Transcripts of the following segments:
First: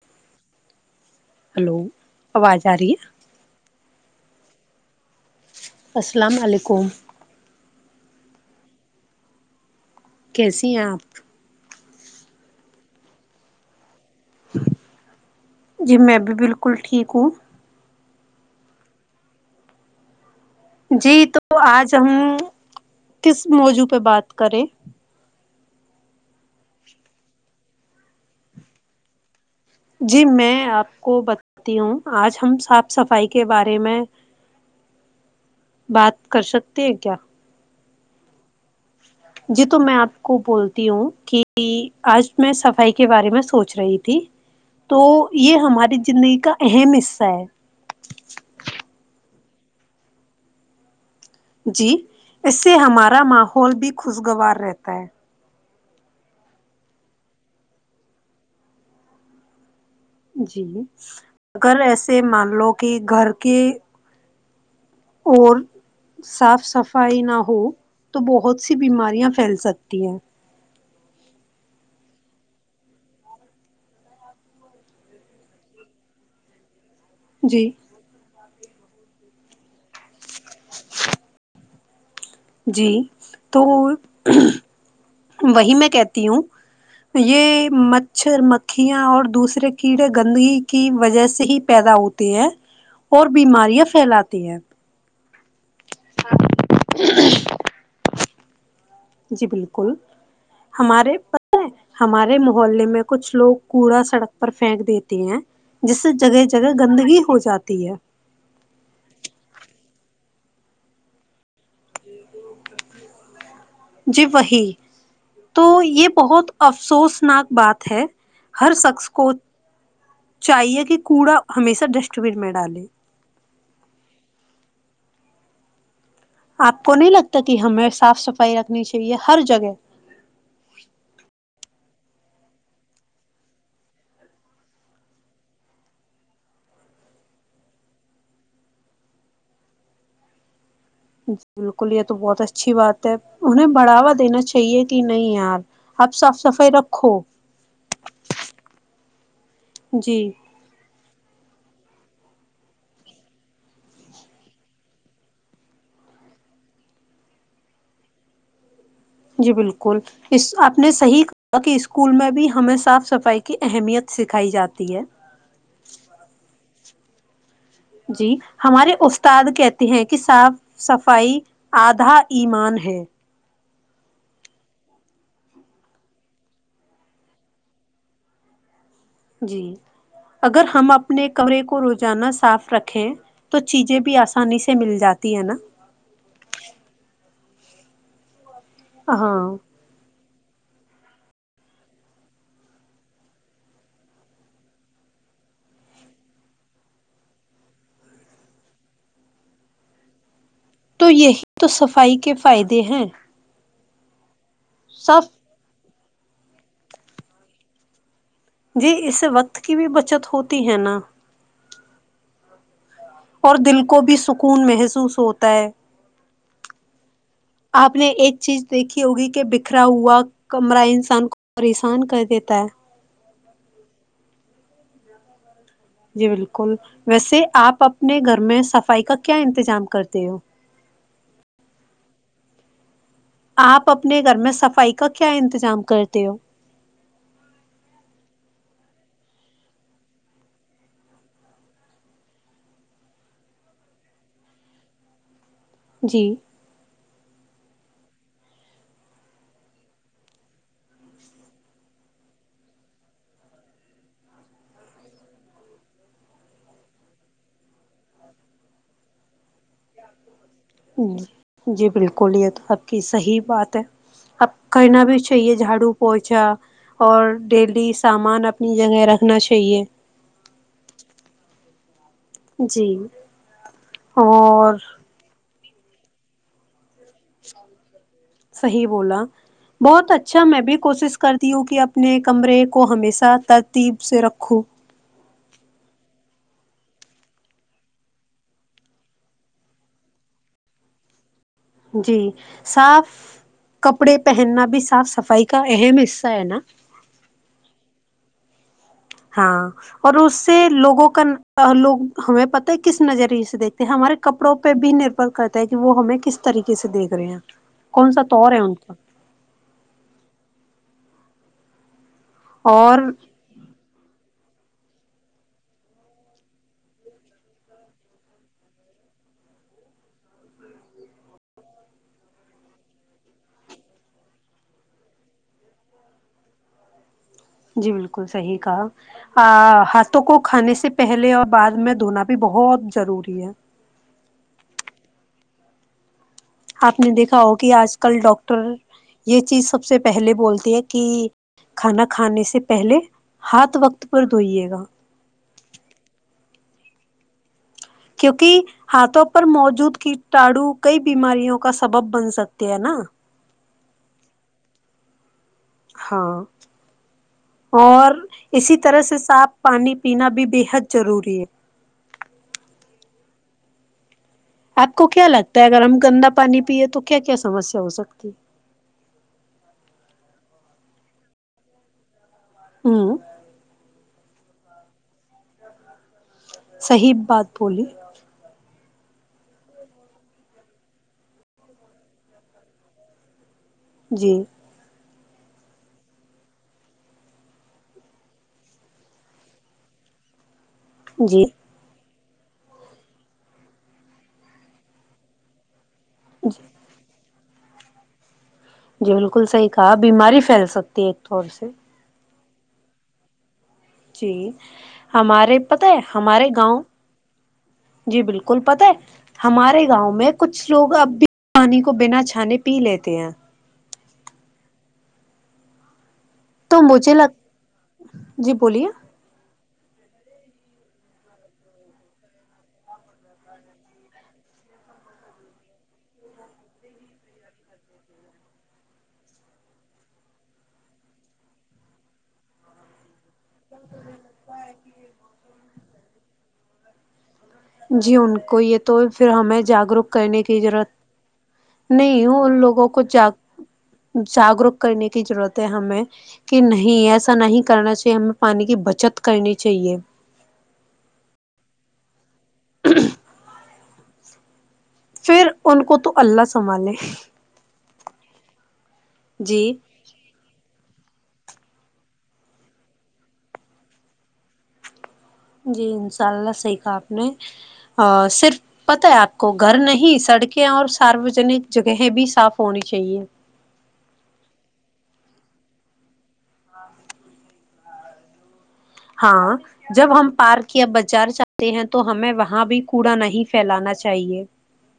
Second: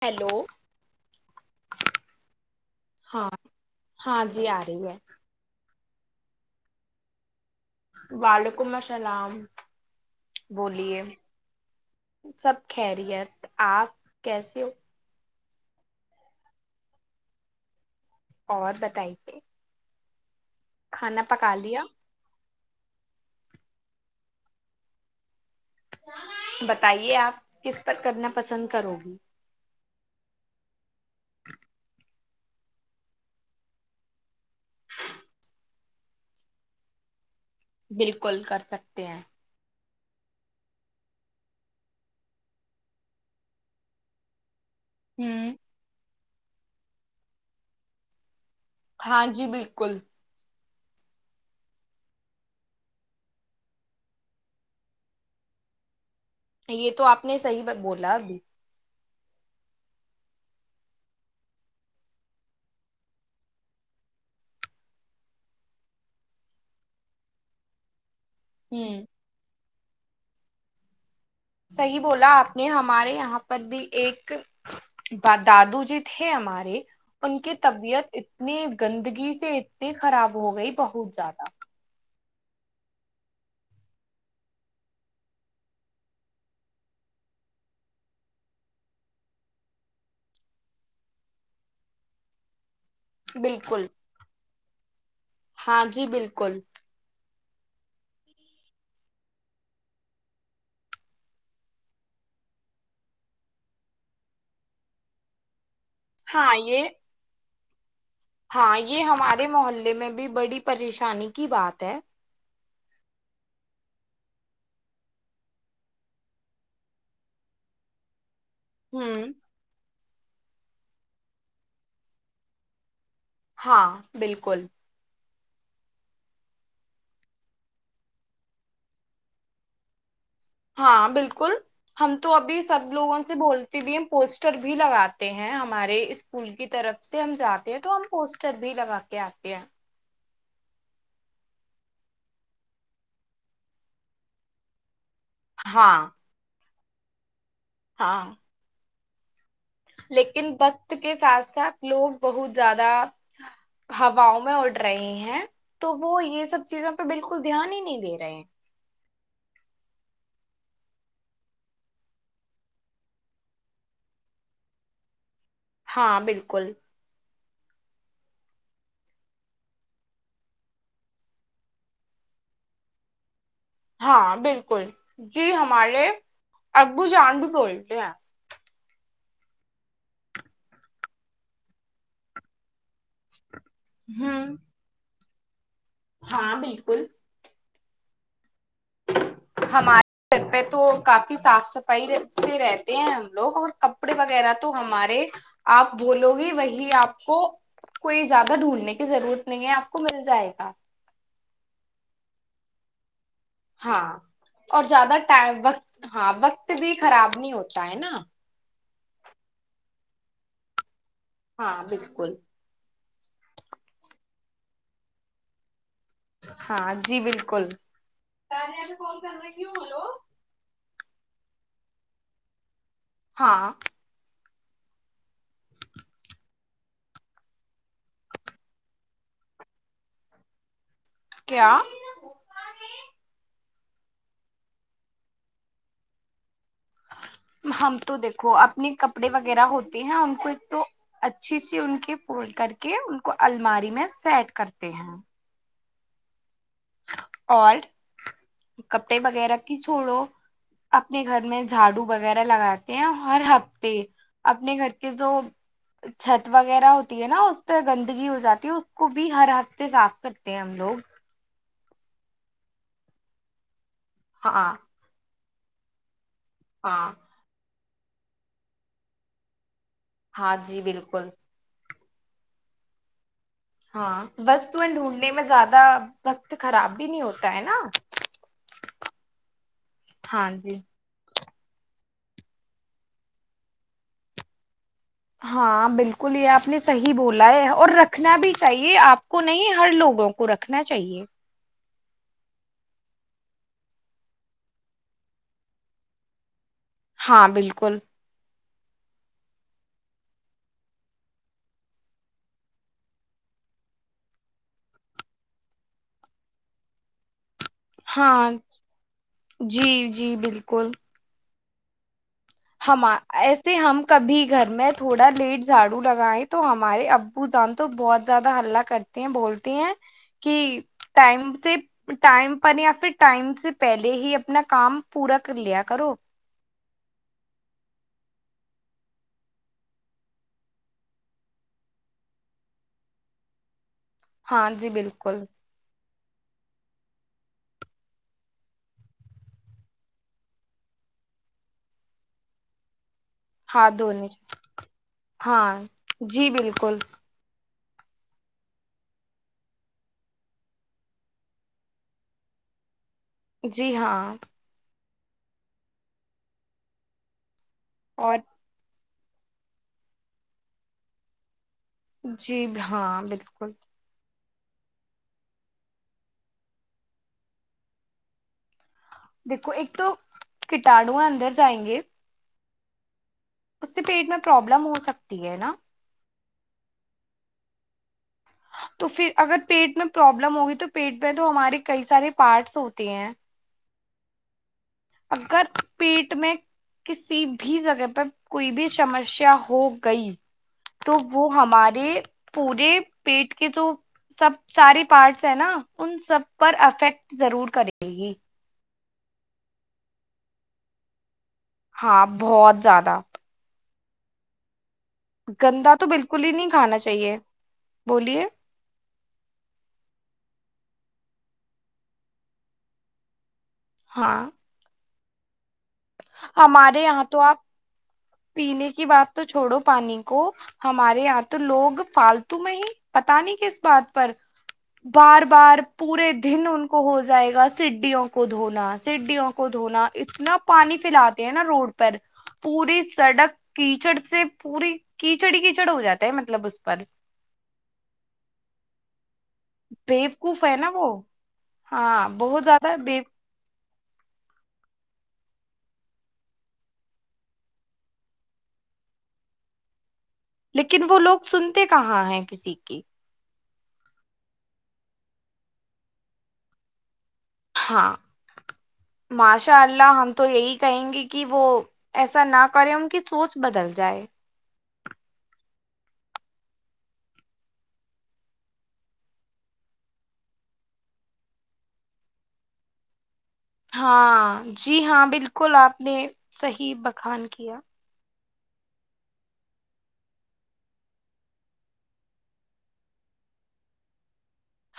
hello hello آواز آ رہی ہے ہاں ہاں جی آ رہی ہے السلام علیکم وعلیکم السلام کیسی ہیں بولیے آپ سب خیریت آپ کیس ہو جی میں بھی بالکل ٹھیک ہوں اور بتائیے [unintelligible] جی کھانا تو پکا لیا آج ہم کس موضوع پہ بات کریں بتائیے آپ کس پر کرنا پسند کرو گی جی میں آپ کو بتاتی ہوں آج ہم صاف صفائی کے بارے میں [inaudible] [inaudible] بات کر سکتی ہیں کیا بالکل کرتے سکتے ہیں [unintelligible] جی تو میں کو بولتی ہوں کہ آج میں صفائی کے بارے میں سوچ رہی تھی تو ہوں یہ ہماری زگ کا اہم حصہ ہے ہاں جی بالکل جی اس سے ہمارا ماحول بھی خوشگوار رہتا ہے یہ تو آپ نے صحیح بولا ابھی جی اگر ایسے مان لو کہ گھر کے اور صاف صفائی نہ ہو تو بہت سی ہوں بیماریاں پھیل سکتی [unintelligible] صحی بولا آپ نے ہمارے یہاں پر بھی ایک دادو جی تھے ہمارے ان کی جی طبیعت اتنی گندگی سے اتنی خراب ہو گئی بہت زیادہ جی تو وہی میں کہتی ہوں یہ مچھر مکھیاں اور دوسرے کیڑے گندگی کی وجہ سے ہی پیدا ہوتے ہیں اور بیماریاں بالکل پھیلاتی ہیں ہاں جی بالکل جی بالکل ہمارے ہمارے محلے میں کچھ لوگ کوڑا سڑک پر پھینک دیتے ہیں جس سے جگہ ہاں جگہ یہ گندگی ہو جاتی تی ہے ہاں یہ ہمارے محلے میں بھی بڑی پریشانی کی بات ہے جی وہی تو یہ بہت افسوس نک بات ہے ہر شخص کو ہوں چاہیے کہ کوڑا ہمیشہ ڈسٹ بین میں ڈالے ہاں بالکل آپ کو نہیں لگتا کہ ہمیں صاف صفائی رکھنی چاہیے ہر جگہ ہاں بالکل ہم تو ابھی سب لوگوں سے بولتے بھی ہم پوسٹر بھی لگاتے ہیں ہمارے اسکول کی طرف سے ہم جاتے ہیں تو ہم پوسٹر بھی لگا کے آتے ہیں جی بالکل یہ تو بہت اچھی بات ہے انہیں بڑھاوا دینا چاہیے کہ نہیں یار ہاں آپ صاف صفائی رکھ سکھو ہاں جی لیکن بت کے ساتھ ساتھ لوگ بہت زیادہ ہواؤ میں اڑ رہے ہیں تو وہ یہ سب چیزوں پہ بالکل دھیان ہی نہیں دے رہے جی بالکل اس آپ نے صحیح کہا کہ اسکول میں بھی ہمیں صاف صفائی کی اہمیت سکھائی جاتی ہے ہاں بالکل جی ہمارے استاد کہتے ہیں کہ صاف صفائی آدھا ایمان ہے ہاں بالکل جی ہمارے ابو جان بھی بولتے ہیں جی اگر ہم اپنے کمرے کو روزانہ صاف رکھ ہیں تو چیزیں بھی ہوں آسانی سے مل جاتی ت ہے نا ہاں بالکل ہاں ہمارے گھر پہ تو کافی صاف صفائی سے رہتے ہیں ہم لوگ اور کپڑے وغیرہ تو ہمارے آپ ب لو گے وہی آپ کو کوئی زیادہ ڈھونڈنے کی ضرورت نہیں ہے آپ کو مل جائے گا تو یہی تو صفائی کے فائدے ہیں ہاں اور زیادہ صاف ٹائم وقت ہاں وقت بھی خراب نہیں ہوتا ہے نا جی اس وقت کی بھی بچت ہوتی ہے نا ہاں بالکل اور دل کو بھی سکھ خون محسوس ہوتا ہے ہاں جی بالکل آپ نے ایک چیز دیکھی ہوگی کہ بکھرا ہوا کمرائنس ان کو پریشان کر دیتا ہے ہاں جی بالکل ویسے آپ اپنے گھر میں صفائی کا کیا انتظام کرتے ہو کیا آپ اپنے گھر میں صفائی کا کیا انتظام کرتے ہو ہم تو دیکھو اپنے کپڑے وغیرہ ہوتے ہیں ان کو ایک تو اچھی سے ان کے فولڈ کر کے ان کو الماری میں سیٹ کرتے ہیں جی اور کپڑے وغیرہ کی چھوڑو اپنے گھر میں جھاڑو وغیرہ لگاتے ہیں ہر ہفتے اپنے گھر کے جو چھت وغیرہ ہوتی ہے نا اس پہ گندگی ہو جاتی ہے اس کو بھی ہر ہفتے صاف کرتے ہم لوگ جی بالکل یہ تو آپ کی صحیح بات ہے اب ہاں کرنا بھی اچھ چاہ یہے جاڑو پوچ اچھا ہاں اور ڈیلی سامان اپنی جگہ رکھنا چاہیے ہاں جی بالکل جی ہاں بس اور تو ا ڈھونڈنے میں زیادہ وقت خراب بھی نہیں ہوتا ہے نا صحیح بولا بہت اچھا ہاں میں بھی جی کوشش کرتی ہوں کہ آپ اپنے کمرے کو ہمیشہ ترتیب سے رکھو ہاں بالکل یہ آپ نے صحیح بولا ہے اور رکھنا بھی چاہیے آپ کو نہیں ہر لوگوں کو رکھنا چاہیے جی صاف کپڑے پہننا بھی صاف صفائی کا اہم حصہ ہے نا ہاں بالکل ہاں اور اس سے لوگوں کا لوگ ہمیں پتا ہے کس نظریے سے دیکھتے ہیں ہمارے کپڑوں پہ بھی نربھر کرتا ہے کہ وہ ہمیں کس طریقے سے دیکھ رہے ہیں کون سا ہاں طور ہے ان کا جی جی بالکل اور ہما ایسے ہم کب گھر میں تھوڑا لیٹ جھاڑو لگائے تو ہمارے ابو جان تو بہت زیادہ ہلہ کرتے ہیں بولتے ہیں کہ ٹم سے ٹائم پر یا پھر ٹائم سے پہلے ہی اپنا کام پورا کر لیا کرو جی بالکل صحیح کہا ہاتھوں کو کھانے سے پہلے اور بعد میں دھونا بھی بہت ضروری ہے ہاں جی بالکل آپ نے دیکھا ہو کہ آج کل ڈاکاکٹر یہ چیز سب سے پہلے بولتی ہے کہ کھانا کھانے سے پہلے ہاتھ ہاں وقت پر دنی دھوئیے گا ہاں جی بالکل کل کیونکہ ہاتھوں پر موجود کیٹاڑو کئی بیماریوں کا سبب بن سکتے ہے نا جی ہاں ہاں اور اسی طرح سے صاف پانی پینا بھی بےحد ضروری ہے جی ہاں بالکل آپ کو کیا لگتا ہے اگر ہم گندا پانی پیے تو کیا کیا سمسیا ہو سکتی دیکھو ایک تو کٹاڑو اندر جائیں گے ہاں اس سے پیٹ میں پرابلم ہو سکتی ہے نا صہیب بات بولی تو پھر اگر پیٹ میں پروبلم ہوگی تو پیٹ میں تو ہمارے کئی سارے پارٹس ہوتے ہیں جی اگر پیٹ میں کسی بھی جگہ پر کوئی بھی سمسیا ہو گئی تو جی وہ ہمارے پورے پیٹ کے جو سب سارے پارٹس ہیں نا ان سب پر افیکٹ ضرور کریے گی جی بالکل صحیح کہا بیماری پھیل سکتی ہے تھور سے ہاں بہت زیادہ جی ہمارے پت گندا ہے تو بالکل ہمارے ہی نہیں گاؤں کھانا چاہیے جی بولیے بالکل پت ہے ہمارے گاؤں میں کچھ لوگ اب بھی پانی کو بنا چھانے پی لیتے ہیں ہاں تو ہمارے مجھے یہاں لگ تو آپ جی بولیے پینے کی بات تو چھوڑو پانی کو ہمارے یہاں تو لوگ فالتو میں ہی پتا نہیں کس بات پر بار بار پورے دن ان کو ہو جائے گا سڈیوں کو دھونا سڈیوں کو دھونا اتنا پانی پھیلاتے ہیں نا روڈ پر پوری سڑک کیچڑ سے پوری کیچڑ کیچڑ ہو جاتا ہے مطلب اس پر جی ان کو یہ تو پھر ہمیں جاگروک کرنے کی بیوقوف ہے ضرورت نا وہ نہیں ہاں ہ ان بہت لوگوں زیادہ کو ج بے جاگروک کرنے کی ضرورت ہے ہمیں کہ نہیں ایسا نہیں کرنا چاہیے ہم پانی کی بچت کرنی چاہیے لیکن وہ لوگ سنتے کہاں ہیں سیکک پھر ان کو تو اللہ سنبھالے ہاں جی ماشاء اللہ ہم تو یہی کہیں گے کہ وہ ایسا نہ کرے ان کی سوچ بدل جائے جی انشاء اللہ صحیح کہا آپ نے صرف پت ہے آپ کو گھر نہیں سڑکیں اور ساروجنک جگہیں بھی صاف ہونی چاہیے ہاں جی ہاں بالکل آپ نے صحیح بیان کیا ہاں جب ہم پارک یا بازار جاتے ہیں تو ہمیں وہاں بھی کوڑا نہیں پھیلانا چاہیے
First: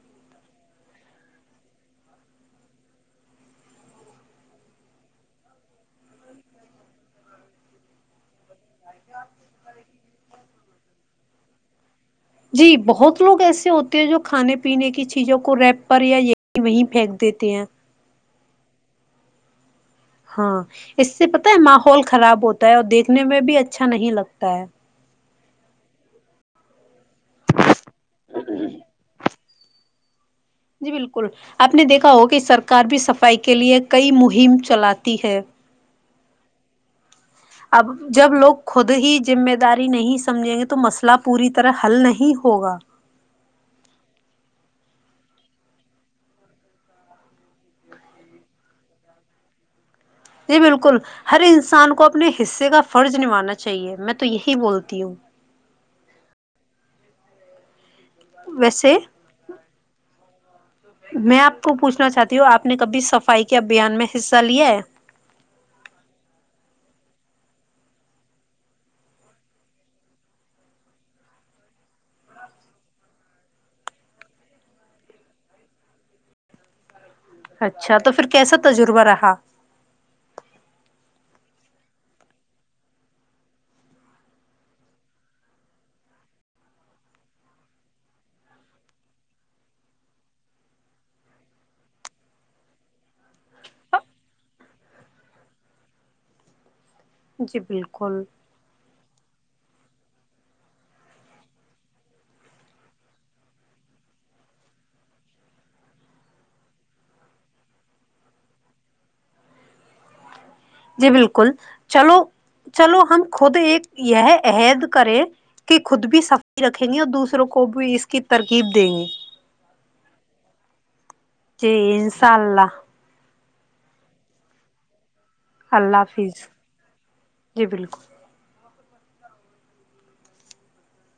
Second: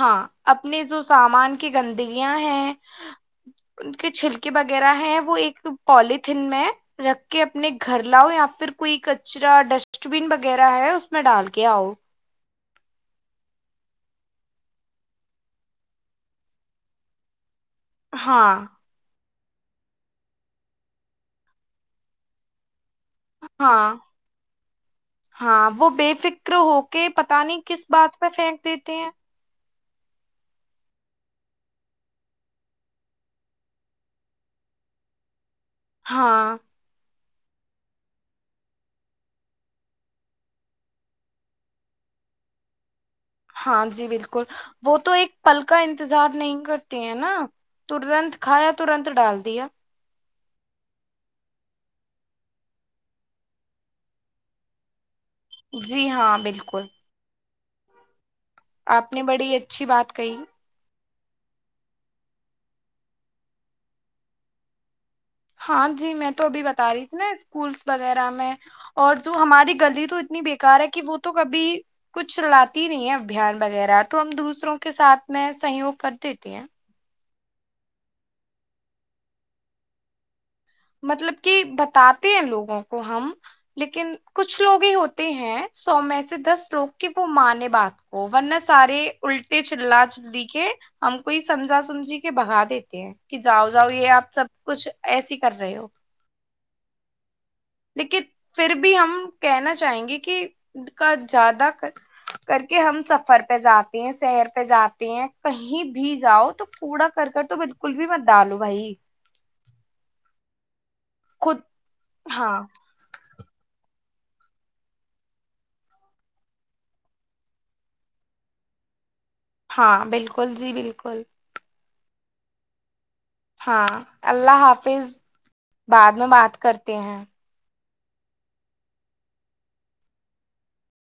ہاں اپنے جو سامان کی گندگیاں ہیں ان کے چھلکے وغیرہ ہیں وہ ایک پالتن میں رکھ کے اپنے گھر لاؤ یا پھر کوئی کچرا ڈسٹ بین وغیرہ ہے اس میں ڈال کے آؤ جی بہت لوگ ایسے ہوتے ہیں جو کھانے پینے کی چیزوں کو ریپ پر یا یہ وہیں پھینک دیتے ہیں ہاں ہاں اس سے پتا ہے ماحول خراب ہوتا ہے اور دیکھ دیکھنے میں بھی اچھا ہاں نہیں لگتا ہے ہاں وہ بے فکر ہو کے پتا نہیں کس بات پہ پھینک دیتے ہیں جی بالکل آپ نے دیکھا ہو کہ سرکار بھی صفائی کے لیے کئی مہم چلاتی ہے ہاں اب جب لوگ خود ہی ذمہ داری نہیں سمجھیں گے تو مسئلہ پوری طرح حل نہیں ہوگا ہاں جی بالکل وہ تو ایک پل کا انتظار نہیں کرتے ہیں نا ترنت کھایا ترنت ڈال دیا جی بالکل ہر انسان کو اپنے حصے کا فرض نبھانا چاہیے میں تو یہی بولتی ہوں جی ہاں بالکل ویسے آپ نے بڑی اچھی بات کہی میں آپ کو پوچھنا چاہتی ہوں آپ نے کبھی صفائی کے ابھیان میں حصہ لیا ہے ہاں جی میں تو ابھی بتا رہی تھی نا اسکولس وغیرہ میں اور جو ہماری گغطی تو اتنی بیکار ہے کہ وہ تو کبھی کچھ چلاتی نہیں ہے ابھیان وغیرہ تو ہم دوسروں کے ساتھ میں سہیوگ کر دیتے ہیں اچھا تو پھر کیسا تجربہ رہا مطلب کہ بتاتے ہیں لوگوں کو ہم لیکن کچھ لوگ ہی ہوتے ہیں سو میں سے دس لوگ کہ وہ مانے بات کو ورنہ سارے الٹے چلا چلی کے ہم کوئی سمجھا سمجھی کے بھگا دیتے ہیں کہ جاؤ جاؤ یہ آپ سب کچھ ایسی کر رہے ہو جی بالکل لیکن پھر بھی ہم کہنا چاہیں گے کہ کا زیادہ کر کے ہم سفر پہ جاتے ہیں سہر پہ جاتے ہیں کہیں بھی جاؤ تو کوڑا کر کر تو بالکل بھی مت ڈالو بھائی جی بالکل خود چلو ہاں چلو ہم خود ایک یہ عہد کریں کہ خود بھی صفائی رکھیں گے اور دوسروں کو بھی اس کی ترکیب دیں گے ہاں بالکل جی بالکل جی انشاء اللہ ہاں اللہ حافظ اللہ بعد میں حافظ بات کرتے ہیں جی بالکل